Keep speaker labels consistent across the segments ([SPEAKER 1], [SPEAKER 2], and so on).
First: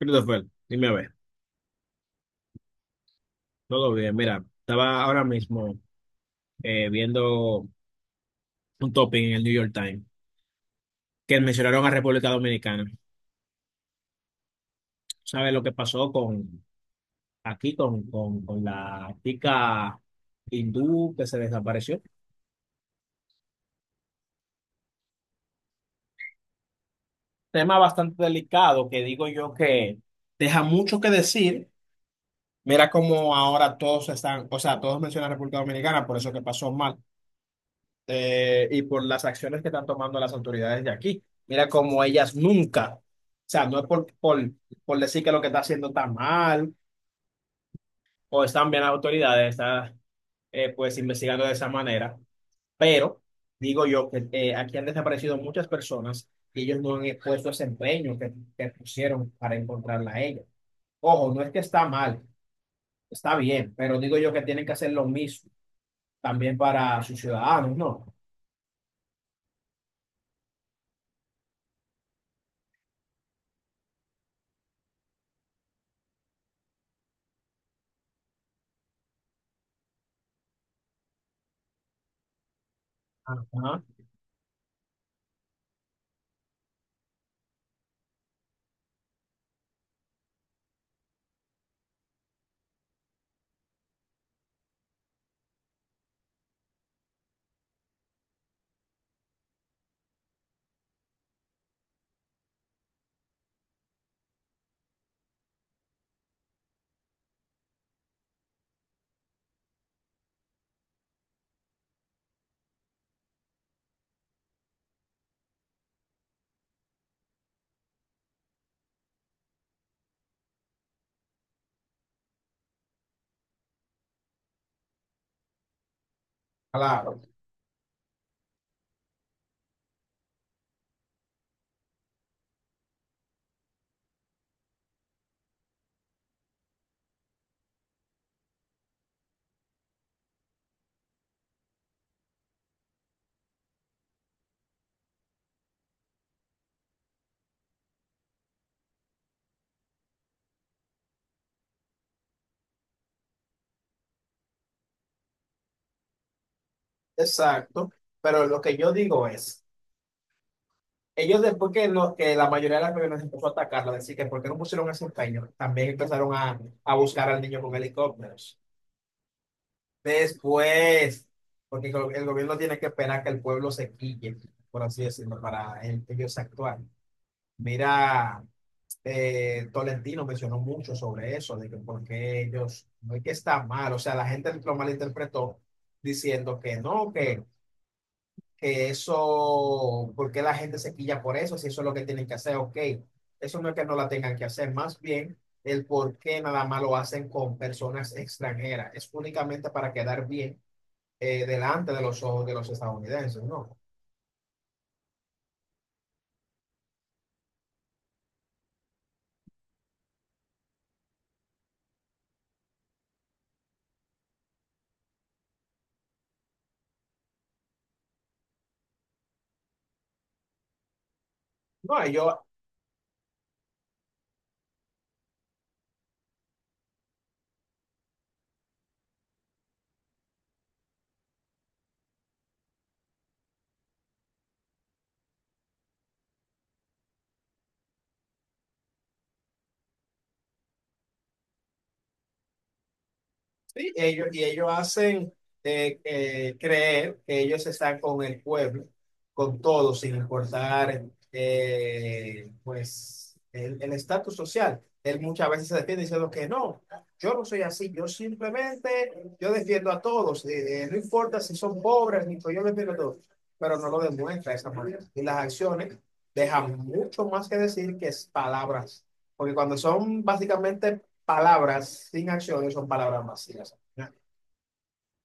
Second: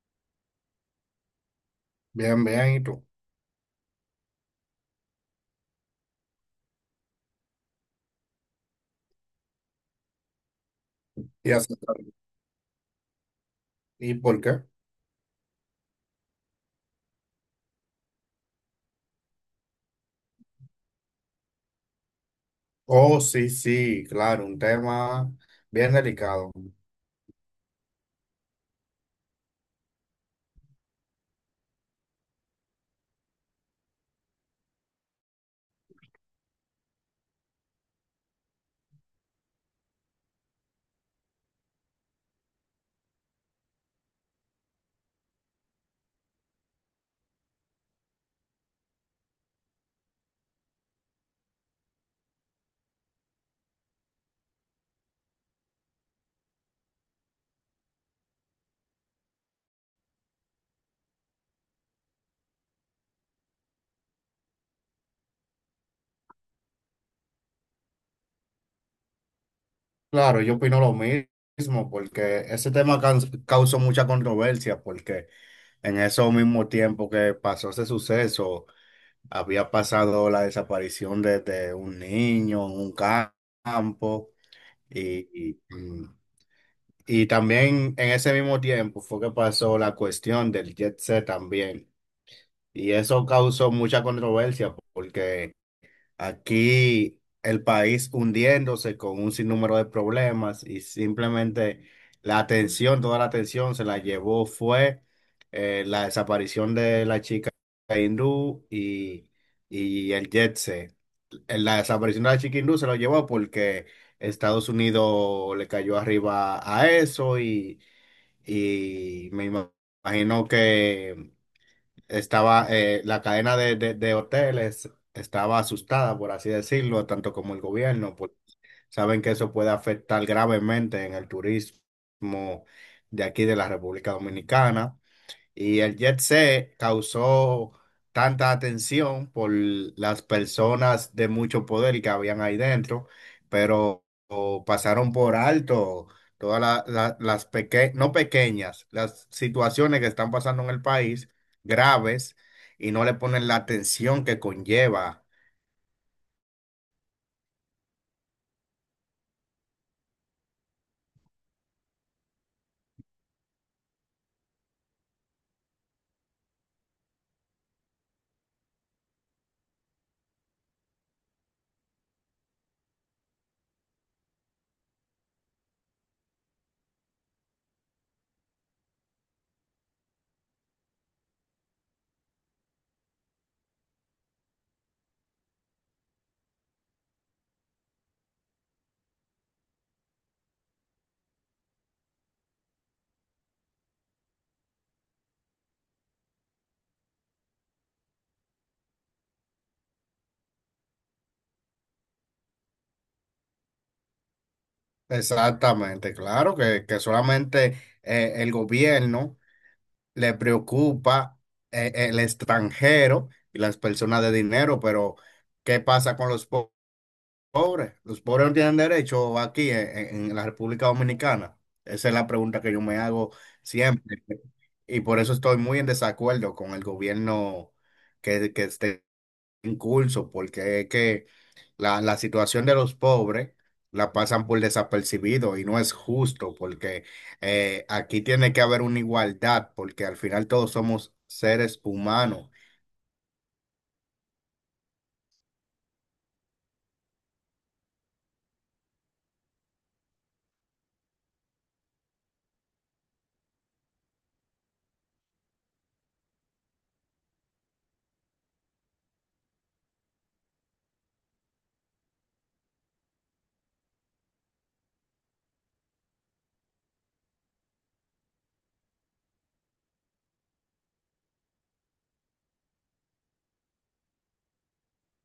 [SPEAKER 1] Christopher, dime a ver,
[SPEAKER 2] Bien, bien, ¿y tú?
[SPEAKER 1] todo bien. Mira, estaba ahora mismo viendo un topic en el New York Times que
[SPEAKER 2] ¿Y, hace-
[SPEAKER 1] mencionaron a República Dominicana.
[SPEAKER 2] ¿Y por qué?
[SPEAKER 1] ¿Sabes lo que pasó con aquí con la chica hindú que se desapareció?
[SPEAKER 2] Oh, sí, sí, claro, un tema bien delicado.
[SPEAKER 1] Tema bastante delicado que digo yo que deja mucho que decir. Mira cómo ahora todos están, o sea, todos mencionan a República Dominicana, por eso que pasó mal. Y por las acciones que están tomando las autoridades de aquí. Mira cómo ellas nunca, o sea, no es por decir que lo que está haciendo está mal o están bien las autoridades, están pues investigando de esa manera, pero digo yo que aquí han desaparecido muchas personas y ellos no han puesto ese empeño que pusieron para encontrarla a ella. Ojo, no es que está mal, está bien, pero digo yo que tienen que hacer lo mismo también para sus ciudadanos, ¿no?
[SPEAKER 2] Claro, yo opino lo mismo, porque ese tema causó mucha controversia, porque en ese mismo tiempo que pasó ese suceso, había pasado la desaparición de un niño en un
[SPEAKER 1] Ajá,
[SPEAKER 2] campo, y, y, mm, y también en ese mismo tiempo fue que pasó la cuestión del Jet Set también. Y eso causó mucha controversia porque aquí el país hundiéndose con un sinnúmero de problemas y simplemente la atención, toda la atención se la llevó fue la desaparición de la chica hindú y el jet set. La desaparición de la chica hindú se lo llevó porque Estados Unidos le cayó arriba a eso y me imagino que estaba la cadena de, de hoteles estaba asustada, por así decirlo,
[SPEAKER 1] claro.
[SPEAKER 2] tanto como el gobierno, pues saben que eso puede afectar gravemente en el turismo de aquí de la República Dominicana. Y el jet set causó tanta atención por las personas de mucho poder que habían ahí dentro, pero o, pasaron por alto todas las pequeñas, no pequeñas, las situaciones que están pasando en el país, graves, y no le ponen la atención que conlleva.
[SPEAKER 1] Exacto, pero lo que yo digo es, ellos después que, lo, que la mayoría de las personas empezó a atacarla, decir que por qué no pusieron ese empeño, también empezaron a buscar al niño con helicópteros. Después, porque el gobierno tiene que esperar que el pueblo se quille, por así decirlo, para ellos actuar. Mira, Tolentino mencionó mucho sobre eso, de que por qué ellos, no es que está mal, o sea, la gente lo malinterpretó diciendo que no, que eso, ¿porque la gente se quilla por eso? Si eso es lo que tienen que hacer, ok. Eso no es que no la tengan que hacer, más bien el por qué nada más lo hacen con personas extranjeras. Es únicamente para quedar bien delante de los ojos de los estadounidenses, ¿no?
[SPEAKER 2] Exactamente, claro que solamente el gobierno le preocupa el extranjero y las personas de dinero, pero ¿qué pasa con los pobres? ¿Los pobres no tienen derecho aquí en, en la República Dominicana?
[SPEAKER 1] No,
[SPEAKER 2] Esa es la
[SPEAKER 1] ellos,
[SPEAKER 2] pregunta que yo me hago siempre. Y por eso estoy muy en desacuerdo con el gobierno que esté en curso, porque es que la situación de los pobres la pasan por desapercibido y no es justo porque aquí tiene que haber una igualdad porque al final todos somos seres humanos,
[SPEAKER 1] sí, ellos, y ellos hacen creer que ellos están con el pueblo, con todo, sin importar pues el estatus social. Él muchas veces se defiende diciendo que no, yo no soy así, yo simplemente, yo defiendo a todos, no importa si son pobres, ni yo defiendo a todos, pero no lo demuestra de esa manera. Y las acciones dejan mucho más que decir que es palabras, porque cuando son básicamente palabras sin acciones son palabras vacías.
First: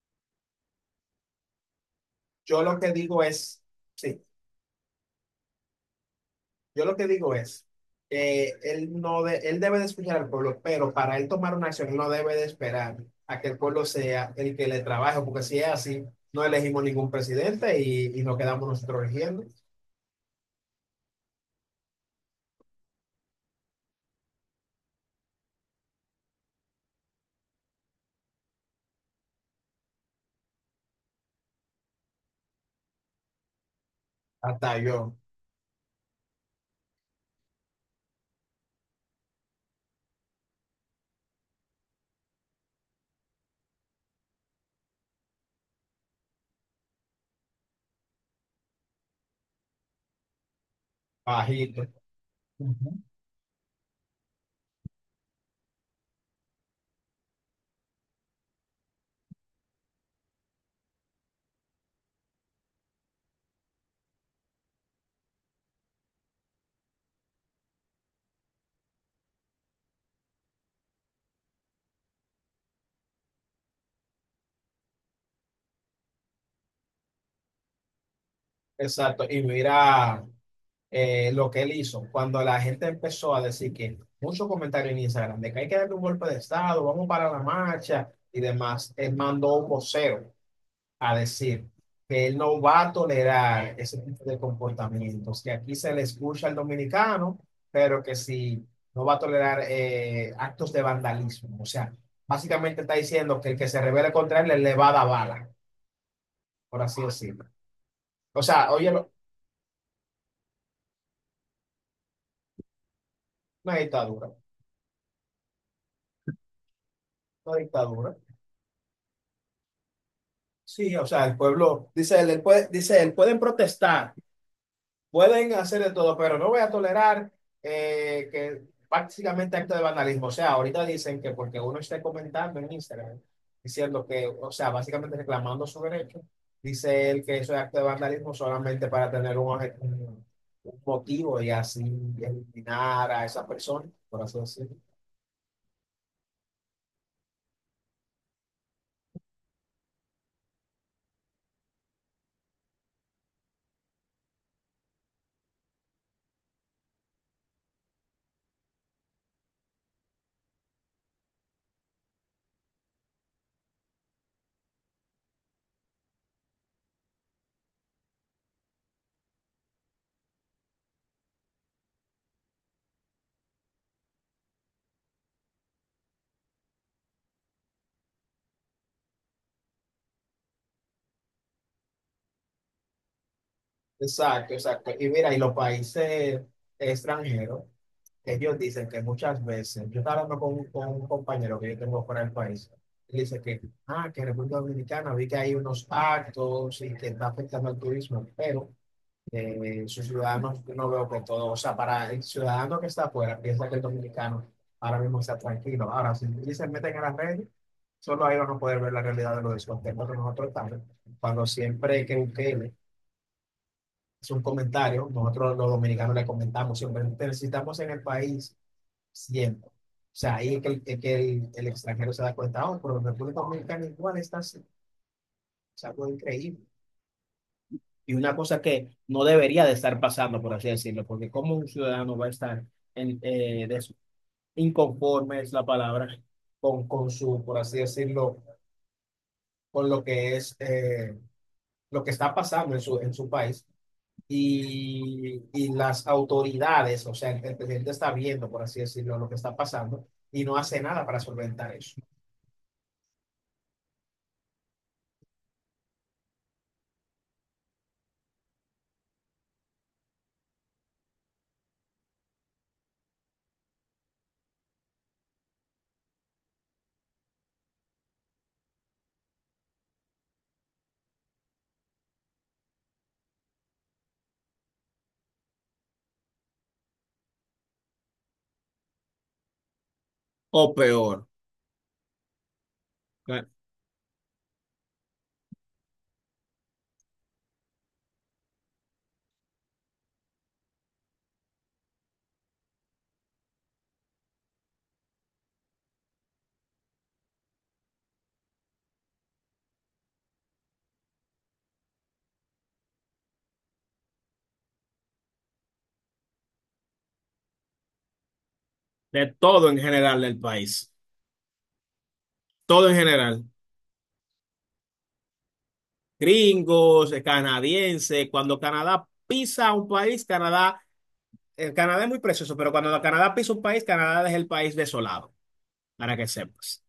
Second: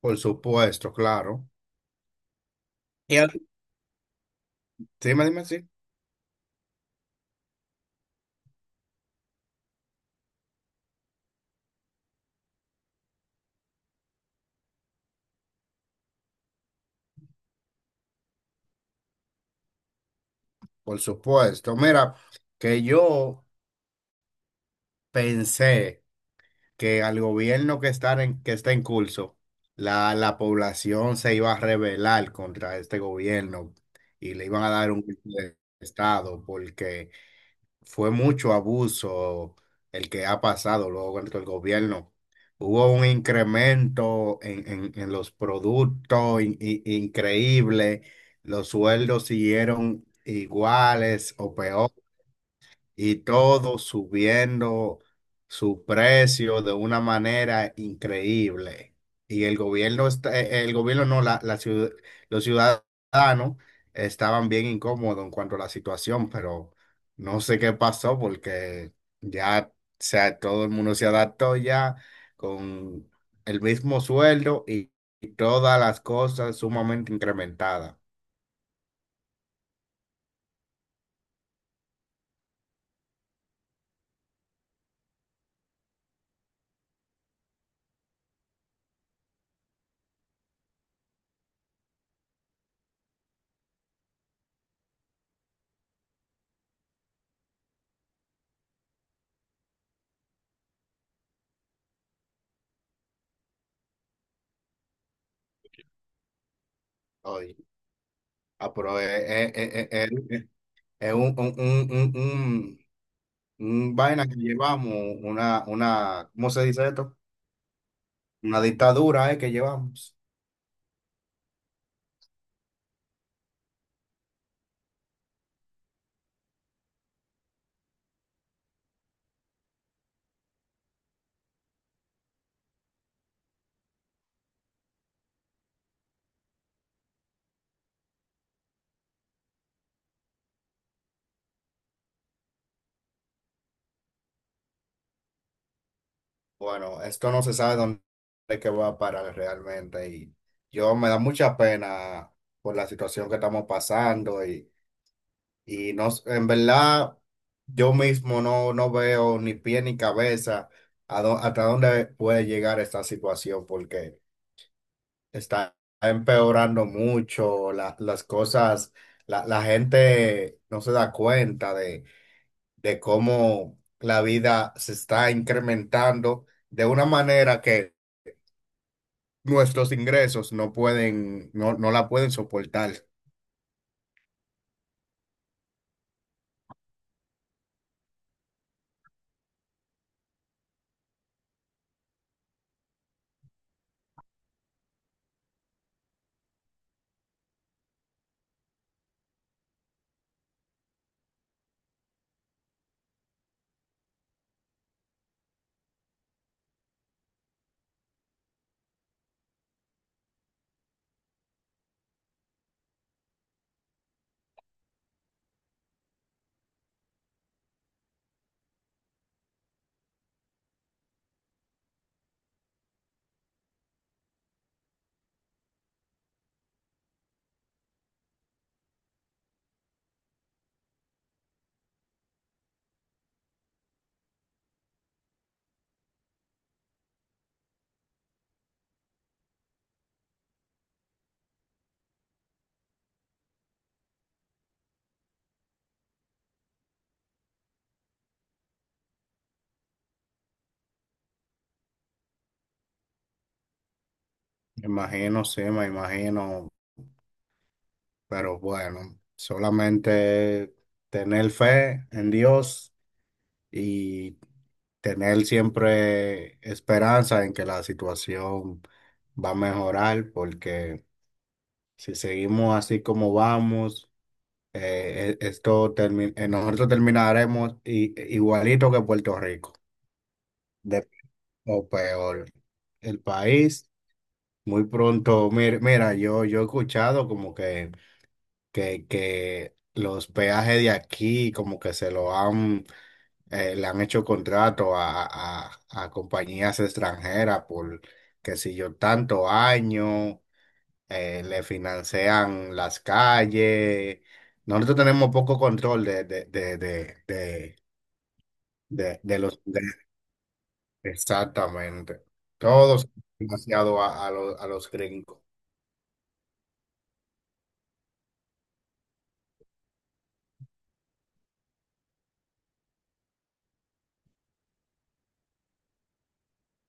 [SPEAKER 2] por supuesto, claro.
[SPEAKER 1] Yo lo que
[SPEAKER 2] Y
[SPEAKER 1] digo
[SPEAKER 2] al-
[SPEAKER 1] es, sí,
[SPEAKER 2] Dime, dime, sí,
[SPEAKER 1] yo lo que digo es, él, no de- él debe de escuchar al pueblo, pero para él tomar una acción, no debe de esperar a que el pueblo sea el que le trabaje, porque si es así, no elegimos ningún presidente y nos quedamos nosotros eligiendo.
[SPEAKER 2] por supuesto. Mira, que yo pensé que al gobierno que está en curso, la población se iba a rebelar contra este gobierno y le iban a
[SPEAKER 1] Hasta
[SPEAKER 2] dar un
[SPEAKER 1] yo,
[SPEAKER 2] golpe de estado porque... fue mucho abuso el que ha pasado luego dentro del gobierno. Hubo un incremento en, en los productos increíble, los sueldos siguieron iguales o
[SPEAKER 1] bajito.
[SPEAKER 2] peor
[SPEAKER 1] Ujú.
[SPEAKER 2] y todo subiendo su precio de una manera increíble. Y el gobierno está, el gobierno no, la los ciudadanos estaban bien incómodos en cuanto a la situación, pero no sé qué pasó porque ya, o sea, todo el mundo se adaptó ya con el mismo sueldo y todas las cosas sumamente incrementadas
[SPEAKER 1] Exacto, y mira lo que él hizo. Cuando la gente empezó a decir que muchos comentarios en Instagram de que hay que darle un golpe de Estado, vamos para la marcha y demás, él mandó un vocero a decir que él no va a tolerar ese tipo de comportamientos, que aquí se le escucha al dominicano, pero que si no va a tolerar actos de vandalismo. O sea, básicamente está diciendo que el que se revele contra él le va a dar bala, por así decirlo.
[SPEAKER 2] hoy.
[SPEAKER 1] O sea,
[SPEAKER 2] Ah,
[SPEAKER 1] oye,
[SPEAKER 2] pero
[SPEAKER 1] lo-
[SPEAKER 2] es
[SPEAKER 1] una
[SPEAKER 2] un vaina
[SPEAKER 1] dictadura.
[SPEAKER 2] que llevamos, una, ¿cómo se dice esto?
[SPEAKER 1] Una dictadura.
[SPEAKER 2] Una dictadura, que llevamos.
[SPEAKER 1] Sí, o sea, el pueblo, dice él, él puede- dice él, pueden protestar, pueden hacer de todo, pero no voy a tolerar que prácticamente acto de vandalismo. O sea, ahorita dicen que porque uno esté comentando en Instagram, diciendo que, o sea, básicamente reclamando su derecho, dice él que eso es acto de vandalismo solamente para tener un, un motivo y así eliminar a esa persona, por así decirlo.
[SPEAKER 2] Bueno, esto no se sabe dónde es que va a parar realmente y yo me da mucha pena por la situación que estamos pasando y no, en verdad yo mismo no, no veo ni pie ni cabeza a hasta dónde puede llegar esta situación porque está empeorando mucho las cosas, la gente no se da cuenta de cómo la vida se está incrementando de una manera que nuestros ingresos no pueden, no, no la pueden soportar.
[SPEAKER 1] Exacto, exacto. Y mira, y los países extranjeros, ellos dicen que muchas veces, yo estaba hablando con un compañero que yo tengo fuera del país, y dice que, ah, que en República Dominicana vi que hay unos actos y que está afectando al turismo, pero sus ciudadanos, yo no veo que todo, o sea, para el ciudadano que está afuera, piensa que el dominicano ahora mismo está tranquilo. Ahora, si se meten en las redes, solo ahí van a poder ver la realidad de los descontentos que nosotros estamos, cuando siempre que busquen es un comentario. Nosotros los dominicanos le comentamos siempre, necesitamos en el país siempre. O sea, ahí es que el extranjero se da cuenta, oh, pero en República Dominicana igual está así. Es algo increíble. Y una cosa que no debería de estar pasando, por así decirlo, porque como un ciudadano va a estar en, inconforme, es la palabra, con su, por así decirlo, con lo que es, lo que está pasando en su país. Y, y las autoridades, o sea, el presidente está viendo, por así decirlo, lo que está pasando y no hace nada para solventar eso.
[SPEAKER 2] Me imagino, sí, me imagino, pero bueno, solamente tener fe en Dios y tener siempre esperanza en que la situación va a mejorar, porque si seguimos así como vamos, nosotros terminaremos igualito que Puerto Rico,
[SPEAKER 1] O
[SPEAKER 2] De-
[SPEAKER 1] peor,
[SPEAKER 2] o peor, el país. Muy pronto, mira, mira, yo he escuchado como que los peajes de aquí como que se lo han, le han hecho contrato a, a compañías extranjeras por, que si yo, tanto año. Le financian las calles. Nosotros tenemos poco control
[SPEAKER 1] de
[SPEAKER 2] de los...
[SPEAKER 1] todo en
[SPEAKER 2] de-
[SPEAKER 1] general del país,
[SPEAKER 2] exactamente.
[SPEAKER 1] todo en
[SPEAKER 2] Todos
[SPEAKER 1] general,
[SPEAKER 2] financiados a, a los gringos.
[SPEAKER 1] gringos, canadienses, cuando Canadá pisa un país, Canadá, el Canadá es muy precioso, pero cuando Canadá pisa un país, Canadá es el país desolado, para que sepas.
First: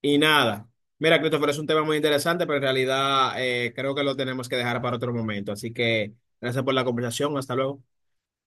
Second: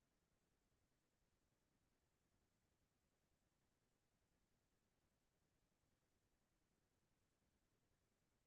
[SPEAKER 1] Y nada, mira, Christopher, es un tema muy interesante, pero en realidad creo que lo tenemos que dejar para otro momento. Así que gracias por la conversación. Hasta luego.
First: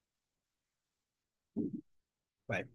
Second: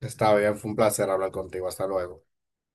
[SPEAKER 2] Está bien, fue un placer hablar contigo. Hasta luego.
[SPEAKER 1] Bye.